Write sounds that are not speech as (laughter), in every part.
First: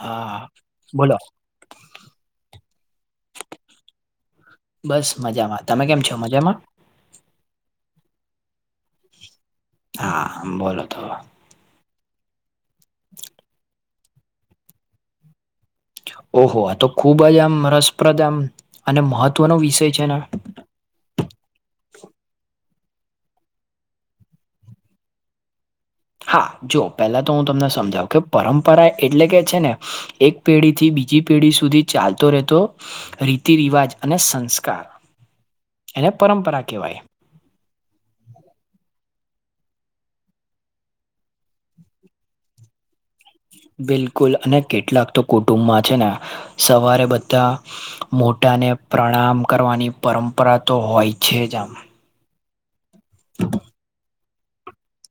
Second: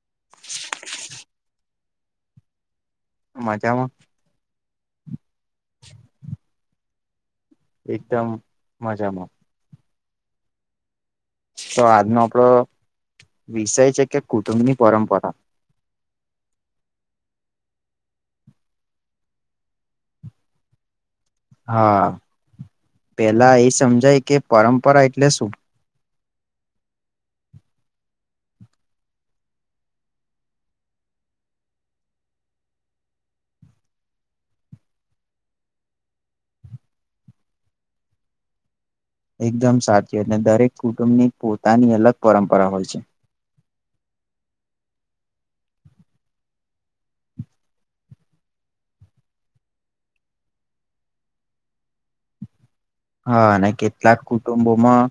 હા બોલો મજામાં બસ મજામાં તમે કેમ છો, મજામાં એકદમ મજામાં હા બોલો તો તો આજનો આપડો વિષય છે કે કુટુંબની પરંપરા ઓહો આ તો ખુબ જ આમ રસપ્રદ આમ અને મહત્વનો વિષય છે ને હા પેલા એ સમજાય કે પરંપરા એટલે શું? હા જો પહેલા તો હું તમને સમજાવું કે પરંપરા એટલે કે છે ને એક પેઢી થી બીજી પેઢી સુધી ચાલતો રહેતો રીતિ રિવાજ અને સંસ્કાર, એને પરંપરા કેહેવાય. એકદમ સાચને દરેક કુટુંબની પોતાની અલગ પરંપરા હોય છે. બિલકુલ અને કેટલાક તો કુટુંબમાં છે ને સવારે બધા મોટાને પ્રણામ કરવાની પરંપરા તો હોય છે જ આમ હા અને કેટલાક કુટુંબોમાં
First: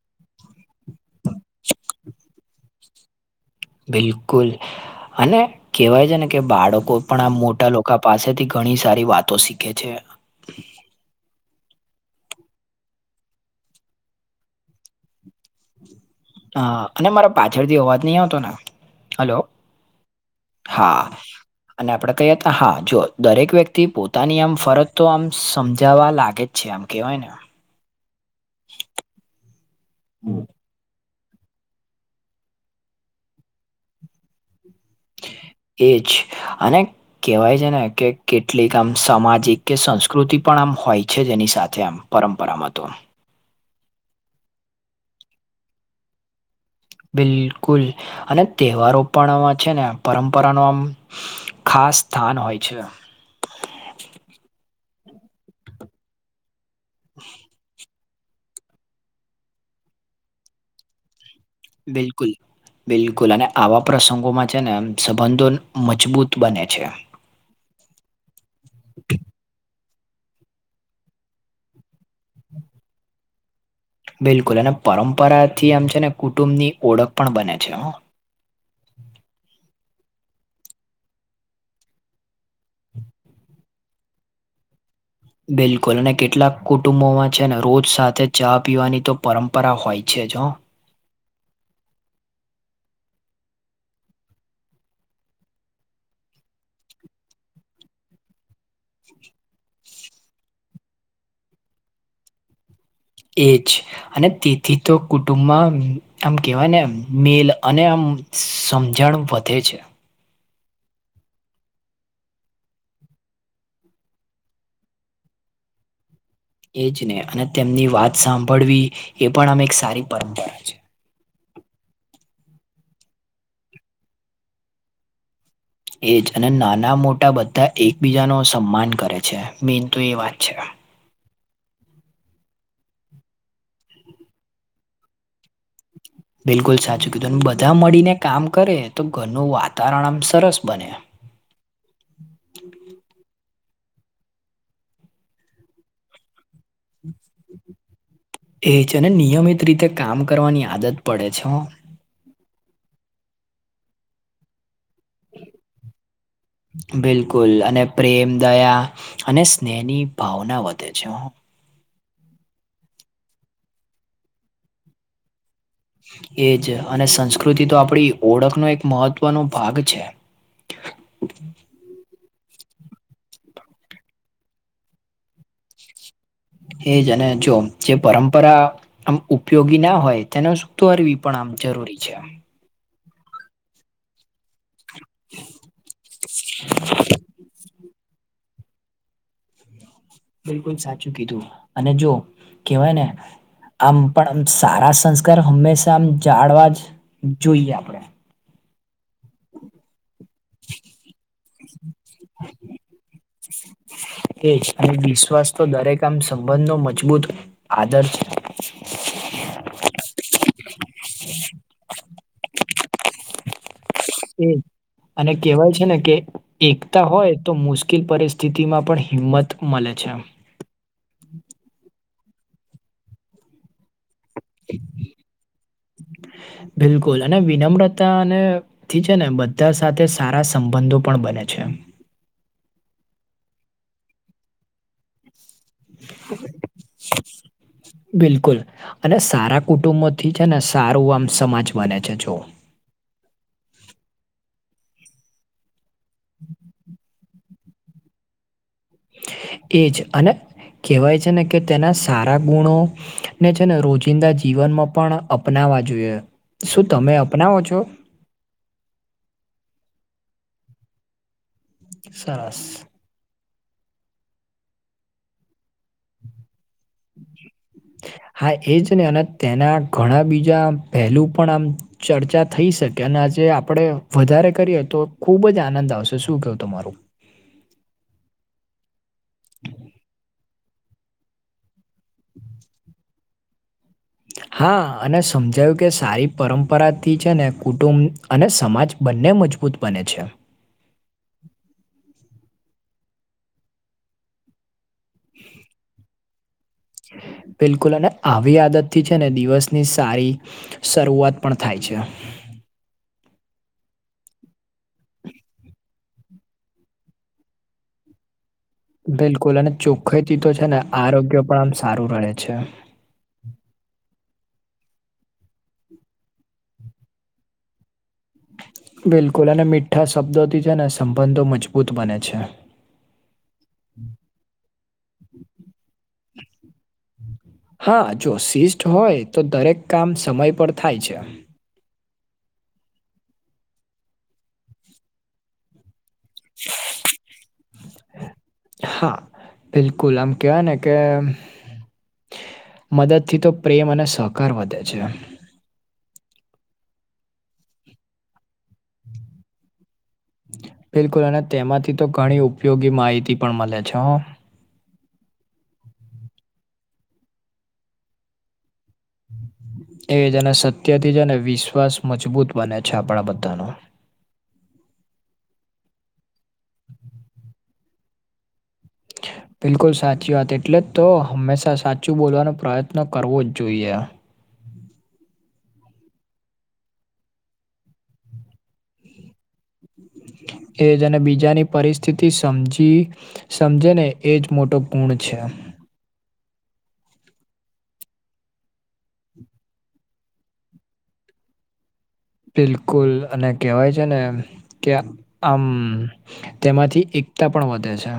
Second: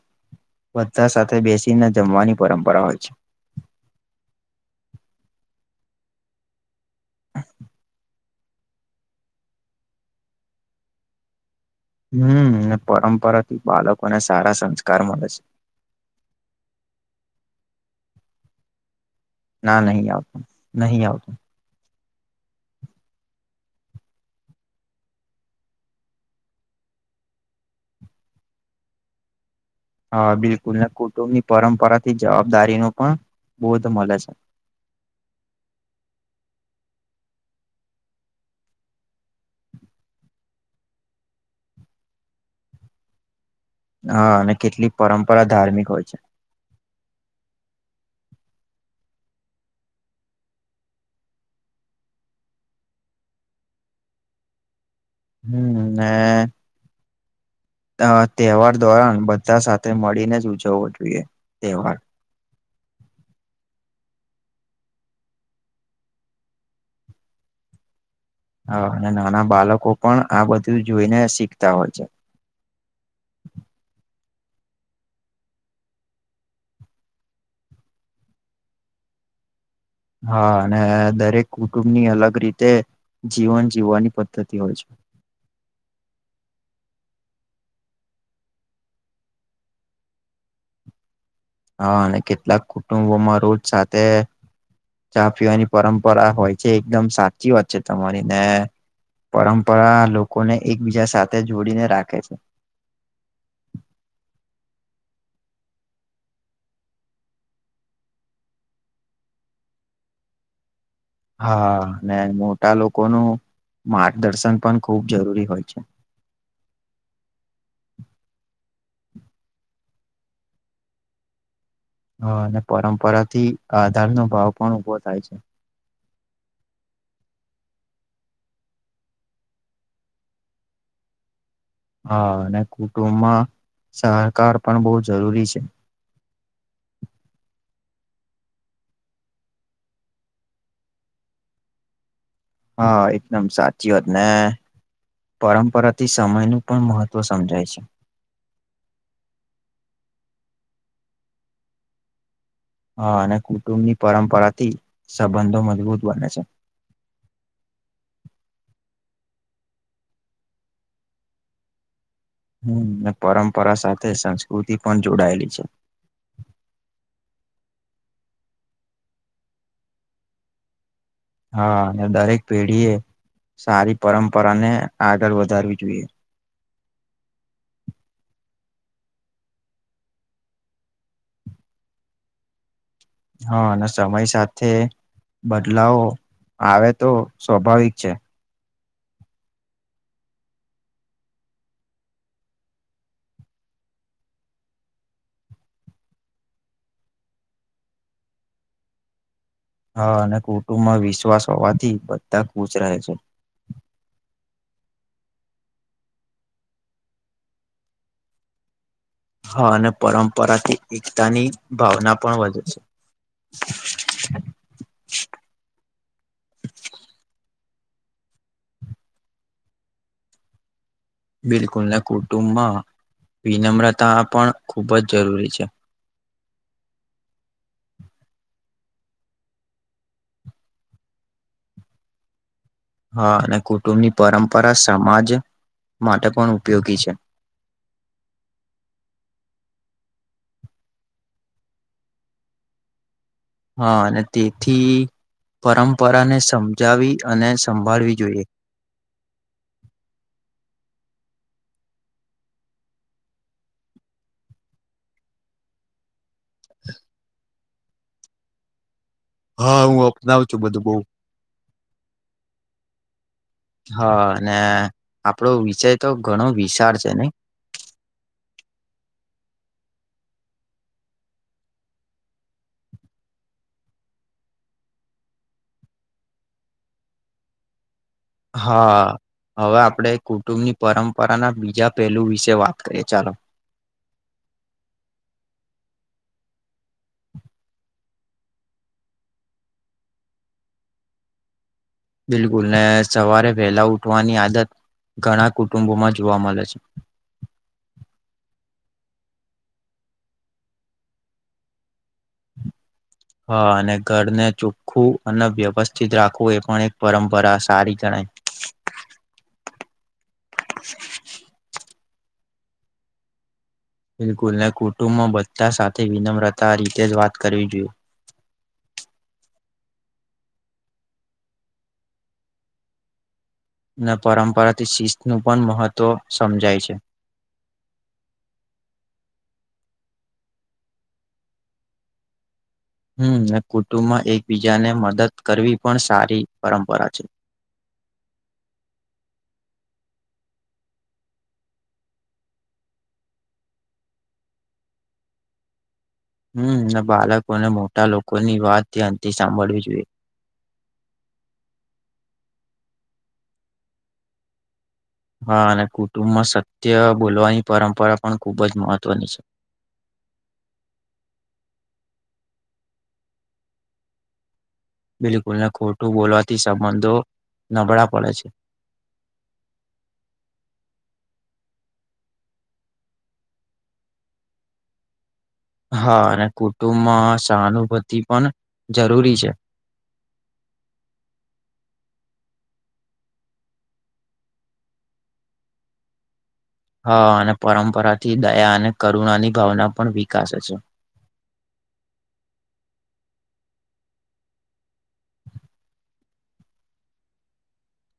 બધા સાથે બેસીને જમવાની પરંપરા હોય છે. બિલકુલ અને કેહેવાય છે ને કે બાળકો પણ આ મોટા લોકો પાસેથી ઘણી સારી વાતો શીખે છે. હમ્મ પરંપરાથી બાળકોને સારા સંસ્કાર મળે છે. હા અને મારા પાછળથી અવાજ નહી આવતો ને, હલો ના નહી આવતું, નહીં હા આવતું. અને આપણે કહીએ હતા હા જો દરેક વ્યક્તિ પોતાની આમ ફરજ તો આમ સમજાવવા લાગે. જેમ કહેવાય ને કોઈ (inaudible) હા બિલકુલ ને કુટુંબ ની પરંપરા થી જવાબદારી નું પણ બોધ મળે છે. એ જ અને કેહેવાય છે, ને કે કેટલીક આમ સામાજિક કે સંસ્કૃતિ પણ આમ હોય છે, જેની સાથે આમ પરંપરામાં તો હા અને કેટલીક પરંપરા ધાર્મિક હોય છે, બિલકુલ અને તહેવારો પણ આમાં છે, ને પરંપરા નો આમ, ખાસ સ્થાન હોય છે. હે. (inaudible) અ તહેવાર ધોરણ બધા સાથે મળીને જ ઉજવવો જોઈએ. લ (unintelligible) તહેવાર બિલકુલ બિલકુલ અને આવા પ્રસંગોમાં છે, ને સંબંધો મજબૂત બને છે. હ અને નાના બાળકો પણ આ બધું જોઈને શીખતા હોય છે (inaudible) બિલકુલ અને પરંપરા થી આમ છે, ને કુટુંબ ની ઓળખ પણ બને છે. હા અને દરેક કુટુંબની અલગ રીતે જીવન જીવવાની પદ્ધતિ હોય છે. બિલકુલ અને કેટલાક કુટુંબોમાં છે, ને રોજ સાથે ચા પીવાની તો પરંપરા હોય છે. જ હા અને કેટલાક કુટુંબોમાં રોજ સાથે ચા પીવાની પરંપરા હોય છે, એકદમ સાચી વાત છે. તમારી ને પરંપરા લોકોને એકબીજા સાથે જોડીને રાખે છે એજ અને તેથી તો કુટુંબમાં આમ કેવાય ને મેલ અને આમ સમજણ વધે છે. હા મોટા લોકોનું માર્ગદર્શન પણ ખુબ જરૂરી હોય છે. એ જ ને અને તેમની વાત સાંભળવી એ પણ આમ એક સારી પરંપરા છે. હ અને પરંપરા થી આધાર નો ભાવ પણ ઉભો થાય છે. એજ અને નાના મોટા બધા એકબીજા નો સન્માન કરે છે, મેન તો એ વાત છે. હા અને કુટુંબમાં સહકાર પણ બહુ જરૂરી છે. બિલકુલ સાચું કીધું બધા મળીને કામ કરે તો ઘરનું વાતાવરણ આમ સરસ બને. હા એકદમ સાચી વાત ને, પરંપરાથી સમય નું પણ મહત્વ સમજાય છે, એજ અને નિયમિત રીતે કામ કરવાની આદત પડે છે. હો હા અને કુટુંબની પરંપરાથી સંબંધો મજબૂત બને છે. બિલકુલ અને પ્રેમ દયા અને સ્નેહની ભાવના વધે છે. હું પરંપરા સાથે સંસ્કૃતિ પણ જોડાયેલી છે. એ જ અને સંસ્કૃતિ તો આપડી ઓળખનો એક મહત્વનો ભાગ છે. હા અને દરેક પેઢી એ સારી પરંપરાને આગળ વધારવી જોઈએ. એજ અને જો જે પરંપરા આમ ઉપયોગી ના હોય તેનો સ તો અરવી પણ આમ જરૂરી છે, હા અને સમય સાથે બદલાવો આવે તો સ્વાભાવિક છે, બિલકુલ સાચું કીધું અને જો કેહેવાય ને આમ પણ આમ સારા સંસ્કાર હંમેશા આમ જાળવા જ જોઈએ, આપણે હા અને કુટુંબમાં વિશ્વાસ હોવાથી બધા ખુશ રહે છે. હ (inaudible) એજ અને વિશ્વાસ તો દરેક આમ સંબંધનો મજબૂત આદર છે. હા અને પરંપરાથી એકતાની ભાવના પણ વધે છે. એજ અને કેહેવાય છે, ને કે એકતા હોય તો મુશ્કેલ પરિસ્થિતિ માં પણ હિંમત મળે છે, બિલકુલ નાને કુટુંબમાં વિનમ્રતા પણ ખૂબ જ જરૂરી છે. (inaudible) બિલકુલ અને વિનમ્રતા અને થીી છે ને બધા સાથે સારા સંબંધો પણ બને છે હા અને કુટુંબની પરંપરા સમાજ માટે પણ ઉપયોગી છે. બિલકુલ અને સારા કુટુંબોથી છે ને સારું આમ સમાજ બને છે જઓ હા અને તેથી પરંપરાને સમજાવી અને સંભાળવી જોઈએ. એજ અને કેહેવાય છે ને કે તેના સારા ગુણો ને છે ને રોજિંદા જીવનમાં પણ અપનાવા જોઈએ શું તમે અપનાવો છો? હા હું અપનાવ છું બધું બઉ. સરસ. હા અને આપણો વિષય તો ઘણો વિશાળ છે ને (inaudible) હા એ જ ને અને તેના ઘણા બીજા પહેલું પણ આમ ચર્ચા થઈ શકે અને આજે આપણે વધારે કરીએ તો ખુબ જ આનંદ આવશે શું કેવું તમારું? હા હવે આપડે કુટુંબની પરંપરાના બીજા પહેલું વિશે વાત કરીએ ચાલો. હા અને સમજાયું કે સારી પરંપરાથી છે ને કુટુંબ અને સમાજ બંને મજબૂત બને છે. બિલકુલ ને સવારે વહેલા ઉઠવાની આદત ઘણા કુટુંબો માં જોવા મળે છે. બિલકુલ અને આવી આદત થી છે ને દિવસની સારી શરૂઆત પણ થાય છે. હા અને ઘરને ચોખ્ખવું અને વ્યવસ્થિત રાખવું એ પણ એક પરંપરા સારી ગણાય. બિલકુલ અને ચોખ્ખાઈથી તો છે ને આરોગ્ય પણ આમ સારું રહેે છે. બિલકુલ ને કુટુંબ બધા સાથે વિનમ્રતા રીતે જ વાત કરવી જોઈએ. બિલકુલ અને મીઠા શબ્દોથી છે ને સંબંધો મજબૂત બને છે. ને પરંપરાથી શિસ્ત નું પણ મહત્વ સમજાય છે. હા જો શિષ હોય તો દરેક કામ સમય પર થાય છે. હમ કુટુંબમાં એકબીજાને મદદ કરવી પણ સારી પરંપરા છે. હા બિલકુલ આમ કેવાય ને કે મદદથી તો પ્રેમ અને સહકાર વધે છે. હમ બાળકોને મોટા લોકોની વાત ધ્યાથી સાંભળવી જોઈએ. બિલકુલ અને તેમાંથી તો ઘણી ઉપયોગી માહિતી પણ મળે છે. હા અને કુટુંબમાં સત્ય બોલવાની પરંપરા પણ ખુબ જ મહત્વની છે. એ જેને સત્યથી છે ને વિશ્વાસ મજબૂત બને છે આપણા બધાનો. બિલકુલ ને ખોટું બોલવાથી સંબંધો નબળા પડે છે. બિલકુલ સાચી વાત એટલે તો હંમેશા સાચું બોલવાનો પ્રયત્ન કરવો જ જોઈએ. હા અને કુટુંબમાં સહાનુભૂતિ પણ જરૂરી છે. એ જ અને બીજાની પરિસ્થિતિ સમજી સમજે ને એજ મોટો પુણ છે. હા અને પરંપરાથી દયા અને કરુણાની ભાવના પણ વિકસે છે. બિલકુલ અને કેવાય છે ને કે આમ તેમાંથી એકતા પણ વધે છે.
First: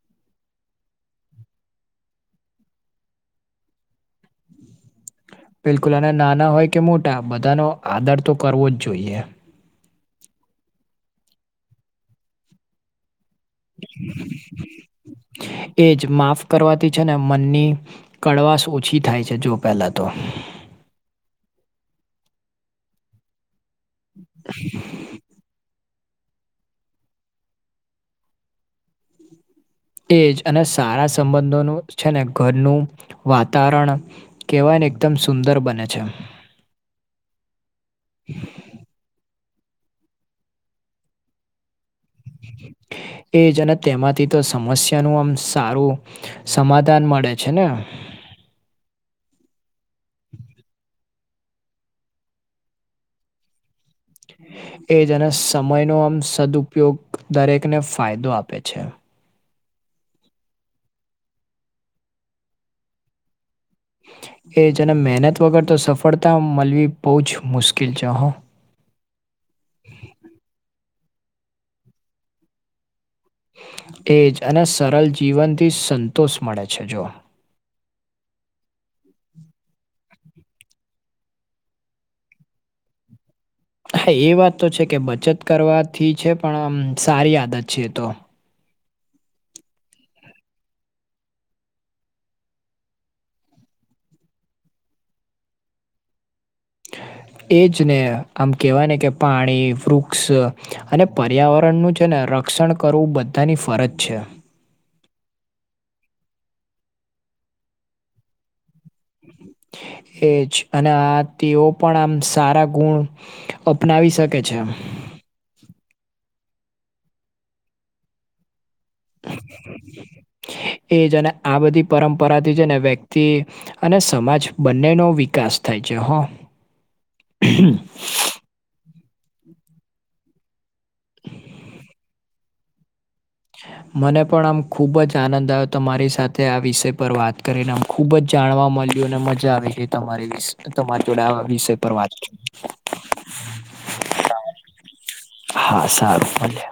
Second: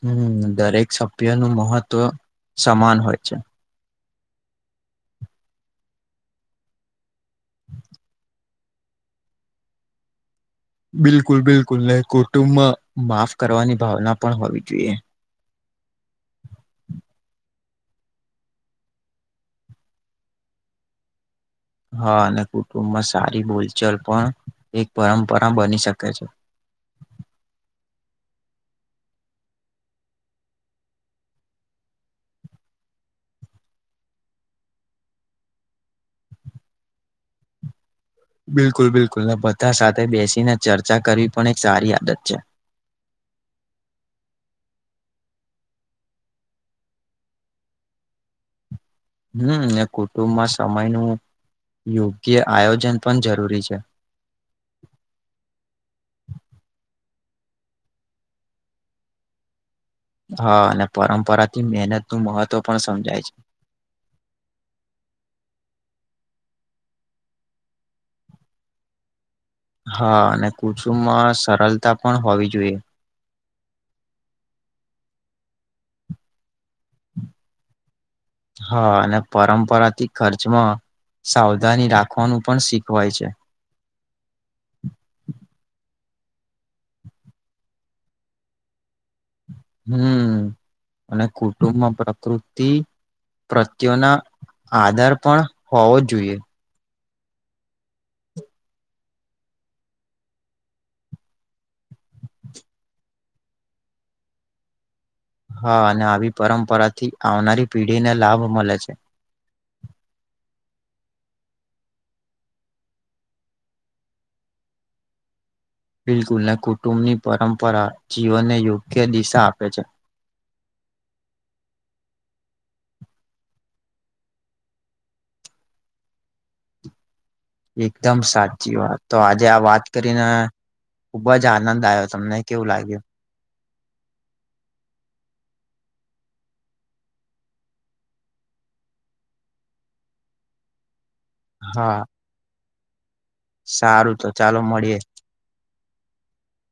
હમ દરેક સભ્ય નું મહત્વ સમાન હોય છે. બિલકુલ અને નાના હોય કે મોટા બધાનો આદર તો કરવો જ જોઈએ. બિલકુલ બિલકુલ નહી કુટુંબ માં માફ કરવાની ભાવના પણ હોવી જોઈએ. એજ માફ કરવાથી છે ને મનની કડવાશ ઓછી થાય છે જો પહેલાં તો. હા અને કુટુંબમાં સારી બોલચલ પણ એક પરંપરા બની શકે છે. એજ અને સારા સંબંધોનું છે ને ઘરનું વાતાવરણ કહેવાય ને એકદમ સુંદર બને છે. બિલકુલ બિલકુલ બધા સાથે બેસીને ચર્ચા કરવી પણ એક સારી આદત છે. એજ અને તેમાંથી તો સમસ્યા નું આમ સારું સમાધાન મળે છે ને. હમ ને કુટુંબમાં સમય નું યોગ્ય આયોજન પણ જરૂરી છે. એજ અને સમય નો આમ સદઉપયોગ દરેકને ફાયદો આપે છે. હા અને પરંપરા થી મહેનત નું મહત્વ પણ સમજાય છે. એ છેને મહેનત વગર તો સફળતા મળવી બહ જ મુશ્કેલ છે હ. હા અને કુચુંમાં સરળતા પણ હોવી જોઈએ. એજ અને સરલ જીવન થી સંતોષ મળે છે જો. હા અને પરંપરાથી ખર્ચમાં સાવધાની રાખવાનું પણ શીખવાય છે. હા એ વાત તો છે કે બચત કરવાથી છે પણ આમ સારી આદત છે તો. હમ અને કુટુંબમાં પ્રકૃતિ. પ્રત્ય્યોના આધાર પણ હોવો જોઈએ. (inaudible) એ જ ને આમ કહેવાય ને કે પાણી વૃક્ષ અને પર્યાવરણનું છે ને ર. રિકક્ષણ કરવું બધાની ફરજ છે. હા અને આવી પરંપરાથી આવનારી પેઢીને લાભ મળે છે. એજ અને આ તેઓ પણ આમ સારા ગુણ. અપનાવી શકે છે. બિલકુલ ને કુટુંબની પરંપરા જીવનને યોગ્ય દિશા આપે છે. એજને આ બધી પરંપરાથી છે ને વ્યક્તિ. અને સમાજ બંનેનો વિકાસ થાય છે હ. એકદમ સાચી વાત. તો આજે આ વાત કરીને ખુબ જ આનંદ આવ્યો તમને કેવું લાગ્યું. મને પણ આમ ખુબ જ આનંદ આવ્યો હતો મારી સાથે આ વિષય પર વાત કરીને. ખુબ જ જાણવા મળ્યું અને મજા આવે છે તમારી વિ તમારી જોડે આ વિષય પર હા વાત કરી. સારું તો ચાલો મળીએે. હા સારું ભલે.